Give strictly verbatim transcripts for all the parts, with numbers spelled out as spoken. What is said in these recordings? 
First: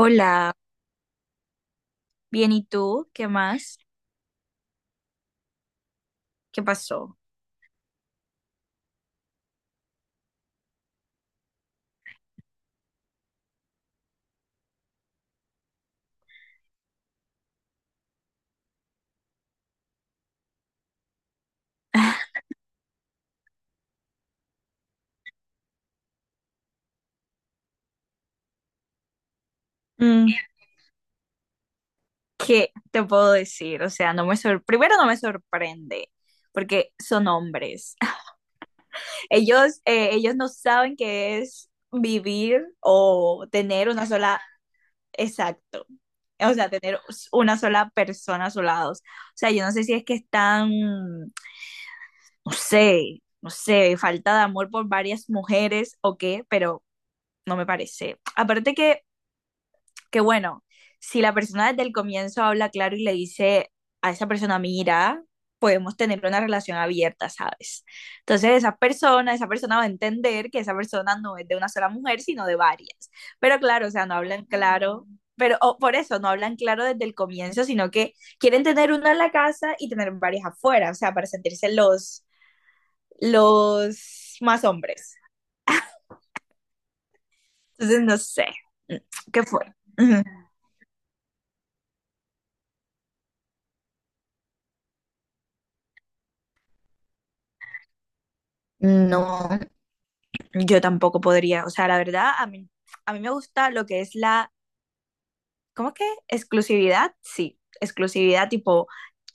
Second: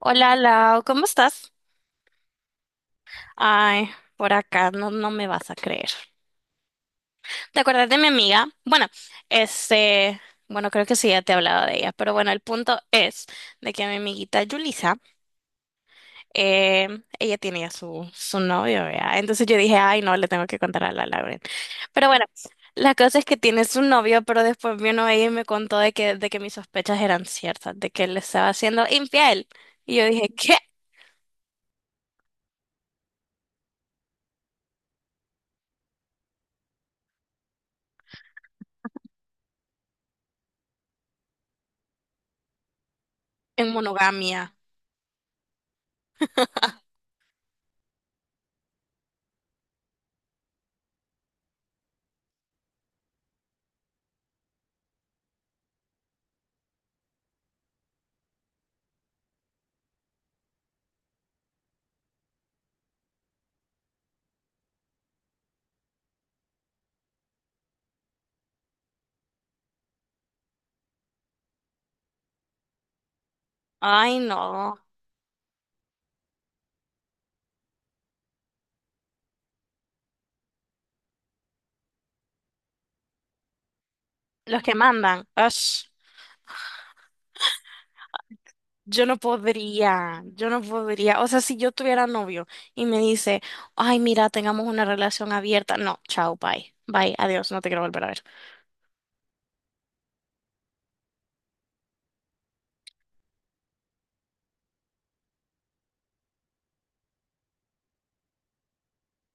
Hola Lau, ¿cómo estás? bien, ¿y tú? ¿Qué más? Ay, por acá no, no me vas a creer. ¿Qué pasó? ¿Te acuerdas de mi amiga? Bueno, este, bueno, creo que sí ya te he hablado de ella, pero bueno, el punto es de que mi amiguita Yulisa, eh, ella tiene ya su, su novio, vea. Entonces yo dije, ay, no, le tengo que contar a la Lauren. Pero bueno, la cosa es que tiene su novio, pero después vino ella y me contó de que, de que mis sospechas eran ciertas, de que él le estaba siendo infiel. Y yo Mm, dije, ¿qué? ¿Qué te puedo decir? O sea, no me sor- primero no me sorprende, porque son hombres. Ellos, eh, ellos no saben qué es vivir o En tener una sola, monogamia. exacto. O sea, tener s- una sola persona a su lado. O sea, yo no sé si es que están, no sé, no sé, falta de amor por varias mujeres o qué, pero no me parece. Aparte que que bueno, si la persona desde el comienzo habla claro y le dice a esa persona, mira, podemos tener una relación abierta, ¿sabes? Entonces esa persona, esa persona va a entender que esa persona no es de una sola mujer, sino de varias. Pero claro, o sea, no Ay, hablan no. claro, pero o por eso no hablan claro desde el comienzo, sino que quieren tener una en la casa y tener varias afuera, o sea, para sentirse los, los Los más que hombres. mandan. Ash, Entonces, no sé, yo no ¿qué fue? Ujú. podría, yo no podría. O sea, si yo tuviera novio y me dice, ay, mira, tengamos una relación abierta. No, chao, bye. Bye, adiós, no te quiero volver a ver. No, yo tampoco podría, o sea, la verdad, a mí, a mí me gusta lo que es la, ¿cómo es que? Exclusividad, sí, exclusividad tipo,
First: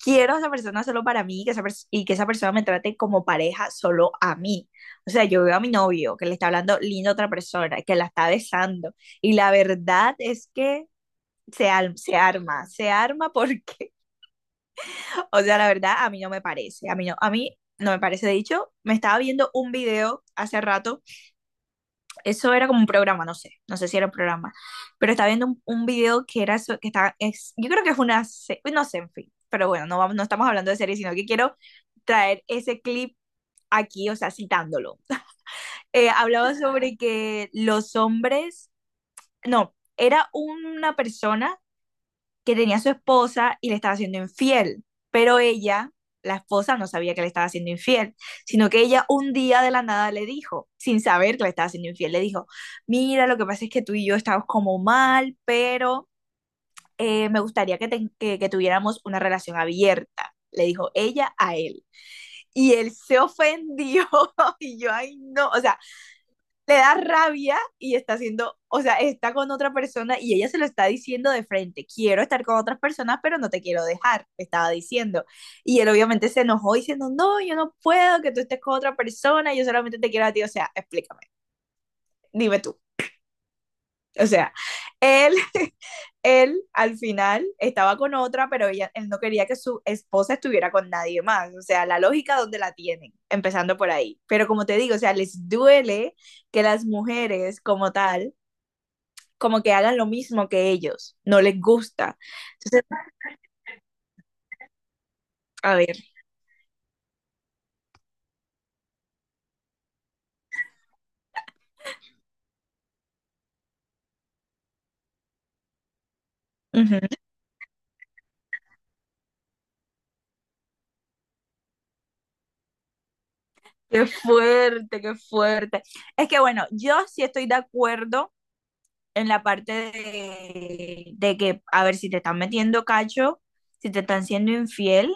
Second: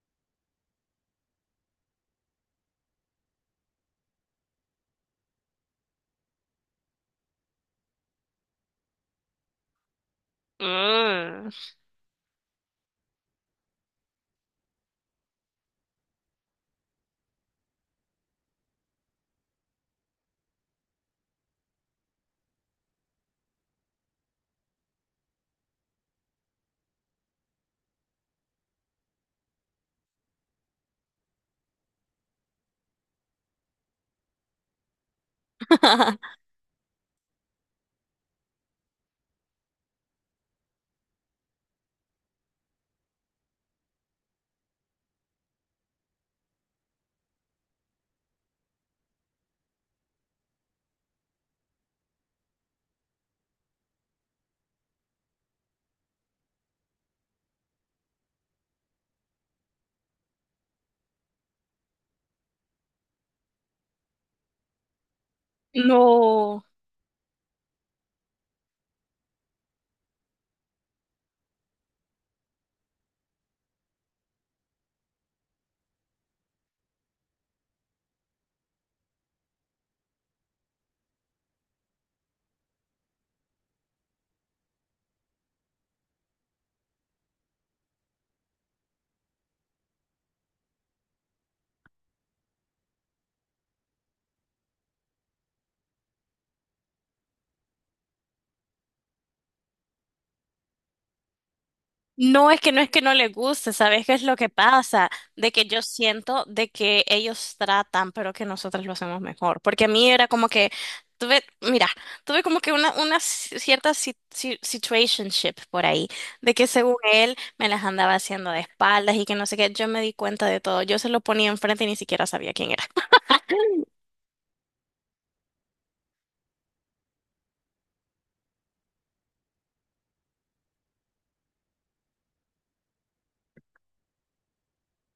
quiero a esa persona solo para mí que esa pers- y que esa persona me trate como pareja solo a mí. O sea, yo veo a mi novio que le está hablando lindo a otra persona, que la está besando y la verdad es que Mm. se, al- se arma, se arma porque, o sea, la verdad a mí no me parece, a mí no, a mí no me parece. De hecho, me estaba viendo un video hace rato. Eso era como un programa, no sé, no sé si era un programa, pero estaba viendo un, un video que era, so- que estaba, es, yo creo que fue una, se- no sé, en fin, pero bueno, no, vamos- no estamos hablando de series, sino que quiero traer ese clip aquí, o sea, citándolo. Eh, hablaba sobre que los hombres, no, era una persona que tenía a su esposa y le estaba siendo infiel, pero ella, la esposa, no sabía que le estaba siendo infiel, sino que ella un día de la nada le dijo, sin saber que le estaba siendo infiel, le dijo, mira, lo que pasa es que tú y yo estamos como mal, pero eh, me gustaría que, te- que, que tuviéramos una relación abierta, le dijo ella a él. Y él se ofendió y yo, ay, no, o sea, No. le da rabia y está haciendo, o sea, está con otra persona y ella se lo está diciendo de frente, quiero estar con otras personas, pero no te quiero dejar, estaba diciendo. Y él obviamente se enojó diciendo, no, yo no puedo que tú estés con otra persona, yo solamente te quiero a ti, o sea, explícame, dime tú. O sea, él, él al final estaba con otra, pero ella, él no quería que su esposa estuviera con nadie más. O sea, la lógica donde la tienen, empezando por ahí. Pero como te digo, o sea, les duele que las mujeres como tal como que hagan lo mismo que ellos, no les gusta. No es que no Entonces, es que no le guste, ¿sabes qué es lo que pasa? De que a yo ver, siento de que ellos tratan, pero que nosotros lo hacemos mejor. Porque a mí era como que tuve, mira, tuve como que una, una ci- cierta si- si- situationship por ahí, de que según ujú, él me las andaba haciendo de espaldas y que no sé qué, yo me di cuenta de todo, yo se lo ponía enfrente y ni siquiera sabía quién era. qué fuerte, qué fuerte. Es que bueno, yo sí estoy de acuerdo en la parte de, de que, a ver, si te están metiendo cacho, si te están siendo infiel,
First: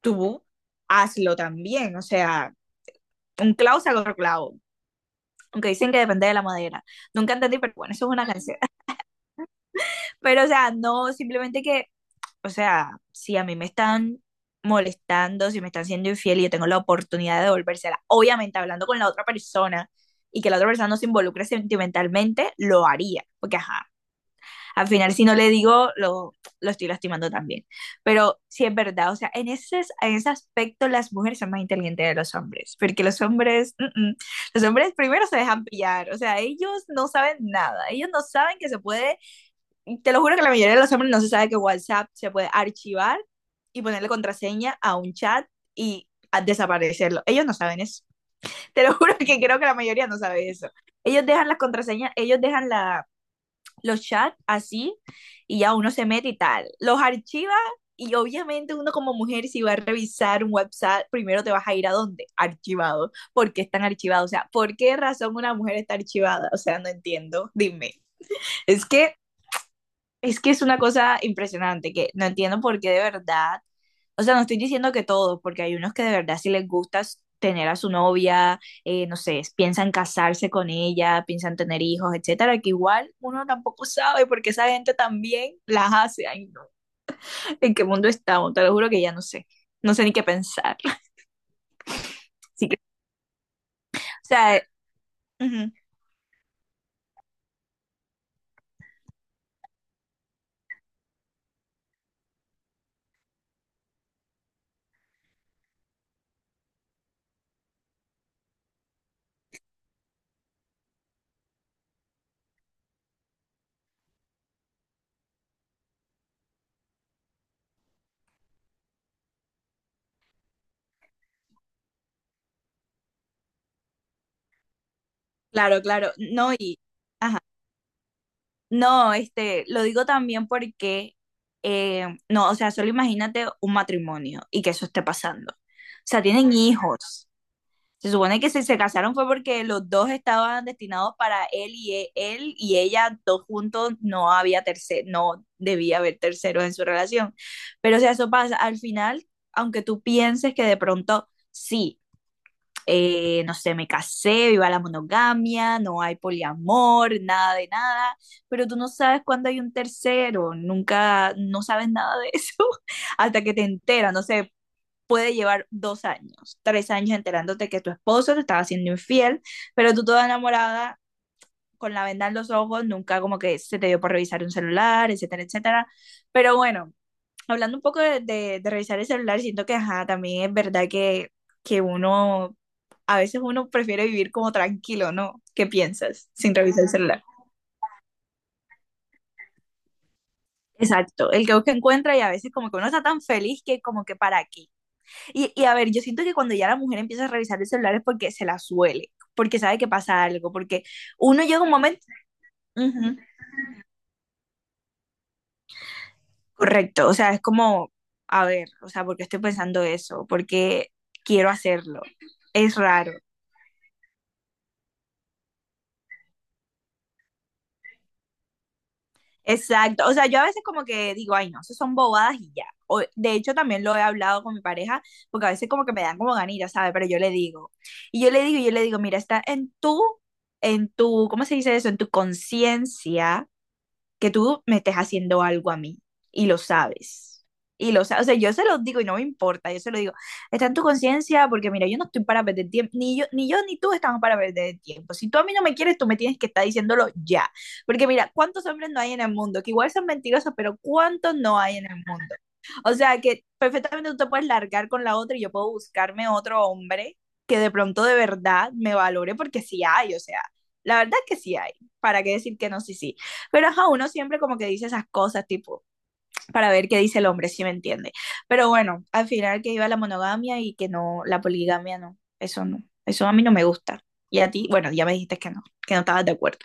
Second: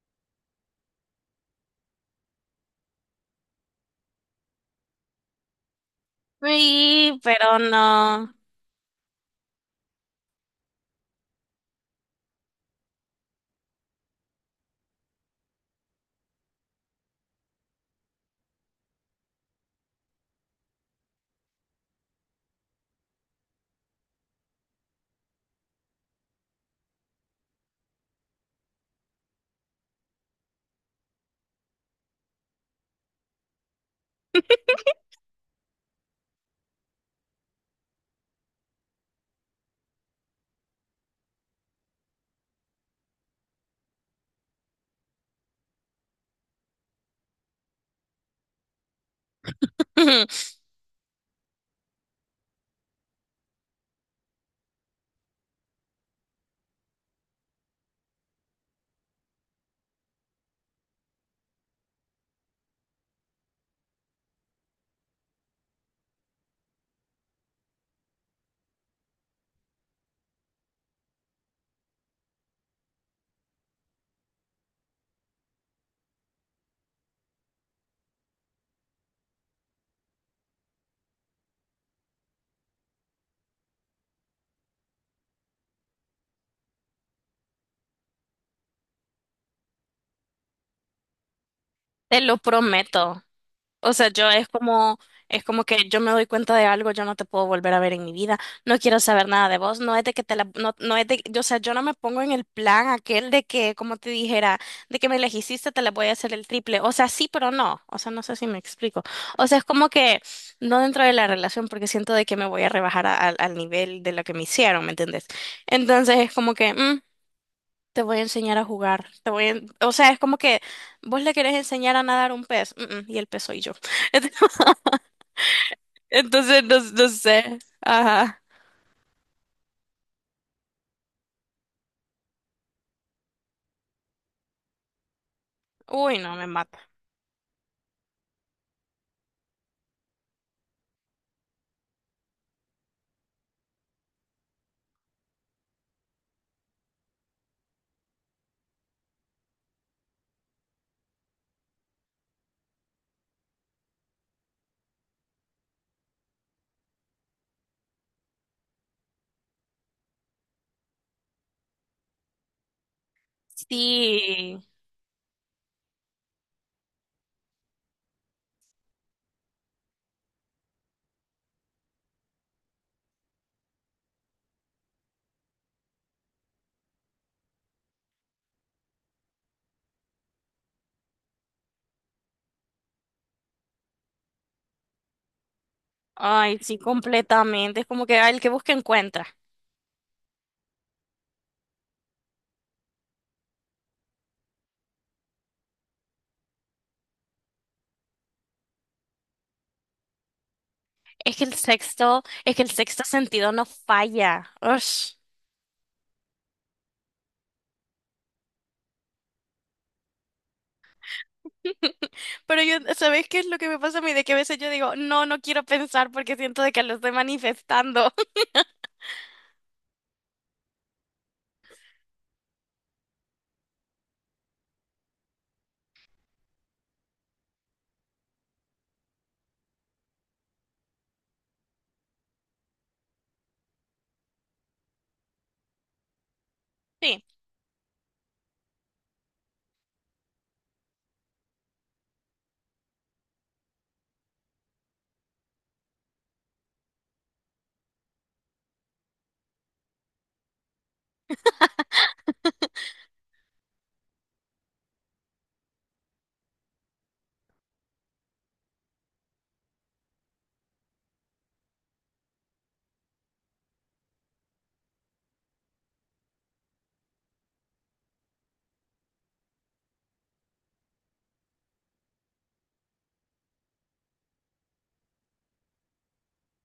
tú hazlo también. O sea, un clavo saca otro clavo. Aunque dicen que depende de la madera. Sí, Nunca pero entendí, pero bueno, eso es una no, canción. Pero, o sea, no, simplemente que o sea, si a mí me están molestando, si me están siendo infiel y yo tengo la oportunidad de devolvérsela, obviamente hablando con la otra persona y que la otra persona no se involucre sentimentalmente, lo haría, porque ajá, al final si no le digo, lo, lo estoy lastimando también. Pero sí es verdad, o sea, en ese, en ese aspecto las mujeres son más inteligentes de los hombres, porque los hombres, mm, mm, los hombres primero se dejan pillar, o sea, ellos no saben nada, ellos no saben que se puede. Te lo juro que la mayoría de los hombres no se sabe que WhatsApp se puede archivar y ponerle contraseña a un chat y a desaparecerlo. Ellos no saben eso. Te lo juro que creo que la mayoría no sabe eso. Ellos dejan las contraseñas, ellos dejan la, los chats así y ya uno se mete y tal. Los archiva y obviamente uno como mujer si va a revisar un WhatsApp primero te vas a ir, ¿a dónde? Archivado. ¿Por qué están archivados? O sea, ¿por qué razón una mujer está archivada? O sea, no entiendo. Dime. Es que es que es una cosa impresionante, que no entiendo por qué de verdad, o sea, no estoy diciendo que todos, porque hay unos que de verdad sí les gusta s- tener a su novia, eh, no sé, piensan casarse con ella, piensan tener hijos, etcétera, que igual uno tampoco sabe porque esa gente también las hace. Ay, no. ¿En qué mundo estamos? Te lo juro que ya no sé. No sé ni qué pensar. te lo Así que, o prometo. O sea, yo es sea, eh, como, es como ujú, que yo me doy cuenta de algo, yo no te puedo volver a ver en mi vida, no quiero saber nada de vos, no es de que te la, no, no es de, yo, o sea, yo no me pongo en el plan aquel de que, como te dijera, de que me elegiste, te la voy a hacer el triple, o sea, sí, pero no, o sea, no sé si me explico, o sea, es como que no dentro de la relación porque siento de que me voy a rebajar a- al al nivel de lo que me hicieron, ¿me entendés? Entonces es como que, mm, te voy a enseñar a jugar, te voy a, en- o sea, es como que vos le querés enseñar a nadar un pez, mm, mm, y el pez soy yo. claro, claro. No, Entonces, y, no, no ajá. sé. Ajá. No, este, lo digo también porque, eh, no, o sea, solo imagínate un matrimonio y que eso esté pasando. O Uy, sea, no, me tienen mata. hijos. Se supone que si se casaron fue porque los dos estaban destinados para él y e- él y ella, dos juntos, no había tercer, no debía haber terceros en su relación. Pero o sea, eso pasa. Al final, aunque tú pienses que de pronto sí eh, no sé, me casé, viva la monogamia, no hay poliamor, nada de nada, pero tú no sabes cuándo hay un tercero, nunca, no sabes nada de eso hasta que te enteras, no sé, Sí. puede llevar dos años, tres años enterándote que tu esposo te estaba haciendo infiel, pero tú toda enamorada, con la venda en los ojos, nunca como que se te dio por revisar un celular, etcétera, etcétera, pero bueno. Hablando un poco de, de- de revisar el celular, siento que, ajá, también es verdad que, que uno a veces uno prefiere vivir como tranquilo, ¿no? ¿Qué piensas? Sin Ay, sí, revisar el celular. completamente. Es como que ay, el que busca encuentra. Exacto, el que busca encuentra y a veces como que uno está tan feliz que como que para aquí. Y, y a ver, yo siento que cuando ya la mujer empieza a revisar el celular es porque se la suele, porque sabe que pasa algo, porque Es que uno el llega un momento, sexto, es que el sexto ujú, sentido no falla. Ush. correcto, o sea, es como, a ver, o sea, ¿por qué estoy pensando eso? ¿Por qué quiero hacerlo? Pero Es yo, raro. ¿sabes qué es lo que me pasa a mí? De que a veces yo digo, no, no quiero pensar porque siento de que lo estoy manifestando. Exacto, o sea, yo a veces como que digo, ay, no, eso son bobadas y ya. O, de hecho, también lo he hablado con mi pareja, porque a veces como que me dan como ganillas, ¿sabes? Pero yo le digo, y yo le digo, y yo le digo, mira, está en tu, en tu, ¿cómo se dice eso? En tu conciencia que tú me estés haciendo algo a mí y lo Sí. sabes. Y lo sabes, o sea, yo se lo digo y no me importa, yo se lo digo, está en tu conciencia porque mira, yo no estoy para perder tiempo, ni yo, ni yo ni tú estamos para perder tiempo. Si tú a mí no me quieres, tú me tienes que estar diciéndolo ya. Porque mira, ¿cuántos hombres no hay en el mundo? Que igual son mentirosos, pero ¿cuántos no hay en el mundo? O sea, que perfectamente tú te puedes largar con la otra y yo puedo buscarme otro hombre que de pronto de verdad me valore porque sí hay, o sea, la verdad es que sí hay. ¿Para qué decir que no? Sí, sí. Pero ajá, uno siempre como que dice esas cosas, tipo, para ver qué dice el hombre, si me entiende. Pero bueno, al final que iba la monogamia y que no, la poligamia no, eso no, eso a mí no me gusta. Y a ti, bueno, ya me dijiste que no, que no estabas de acuerdo.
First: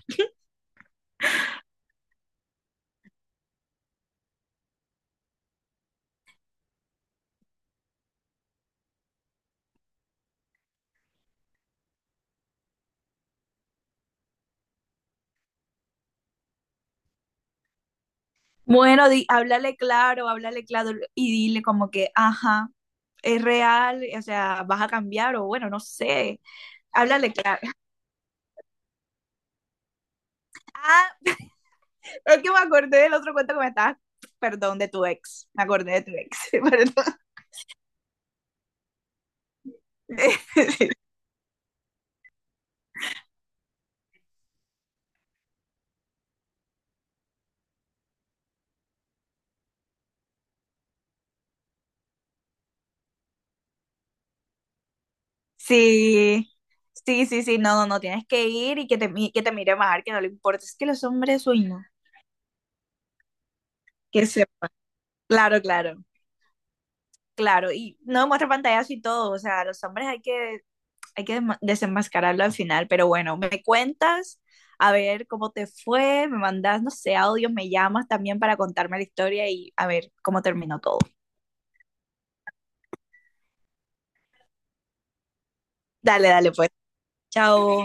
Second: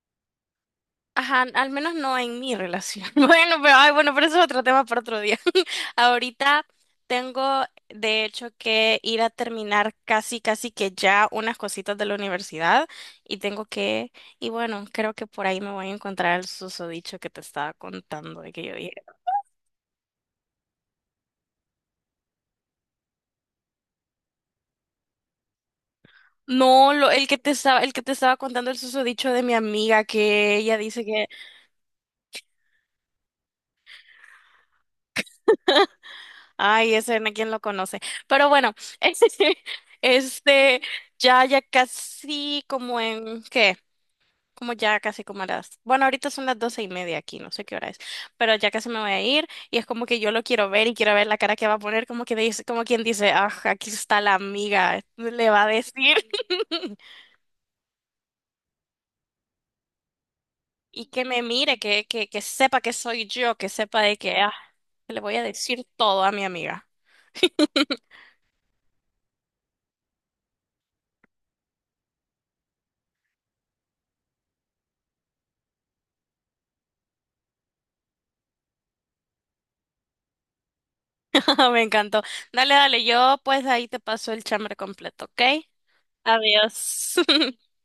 Ajá, al menos no en mi relación. Bueno, pero ay, bueno, pero eso es otro tema para otro día. Ahorita tengo, de hecho, que ir a terminar casi, casi que ya unas cositas de la universidad y tengo que, y bueno, creo que por ahí me voy a encontrar el susodicho que te estaba contando de que yo dije. Bueno, di, háblale claro, háblale claro y dile como que, ajá, es real, o sea, vas a cambiar o bueno, no sé, No, lo, el háblale que te claro. estaba, el que te estaba contando el susodicho de mi amiga que ella dice Ah, que es que me acordé del otro cuento que me estabas, perdón, de tu ex, me acordé de tu ex, ay, perdón. ese no quién lo conoce. Pero bueno, este, este, ya, ya casi como en, ¿qué? Como ya casi como a las, bueno, ahorita son las doce y media aquí, no sé qué hora es, pero ya casi me voy a ir y es como que yo lo quiero ver y quiero ver la cara que va a poner, como que dice, como quien dice, ah, aquí está la amiga, le va a decir. Sí, sí, sí, sí, no, no, no, tienes que ir y que te, mi- que te mire bajar, que no le importa, es que los Y que me hombres, uy, mire, no, que, que, que sepa que soy yo, que sepa de que que, ah, sepa. le voy a Claro, decir claro, todo a mi amiga. claro, y no muestra pantallazo y todo, o sea, los hombres hay que, hay que, desma- desenmascararlo al final, pero bueno, me cuentas, a ver cómo te fue, me mandas, no sé, audios, me llamas también para contarme la historia y a ver cómo terminó todo. Me encantó. Dale, dale, yo pues ahí te paso el chambre completo, ¿ok? Dale, dale, pues, Adiós. chao.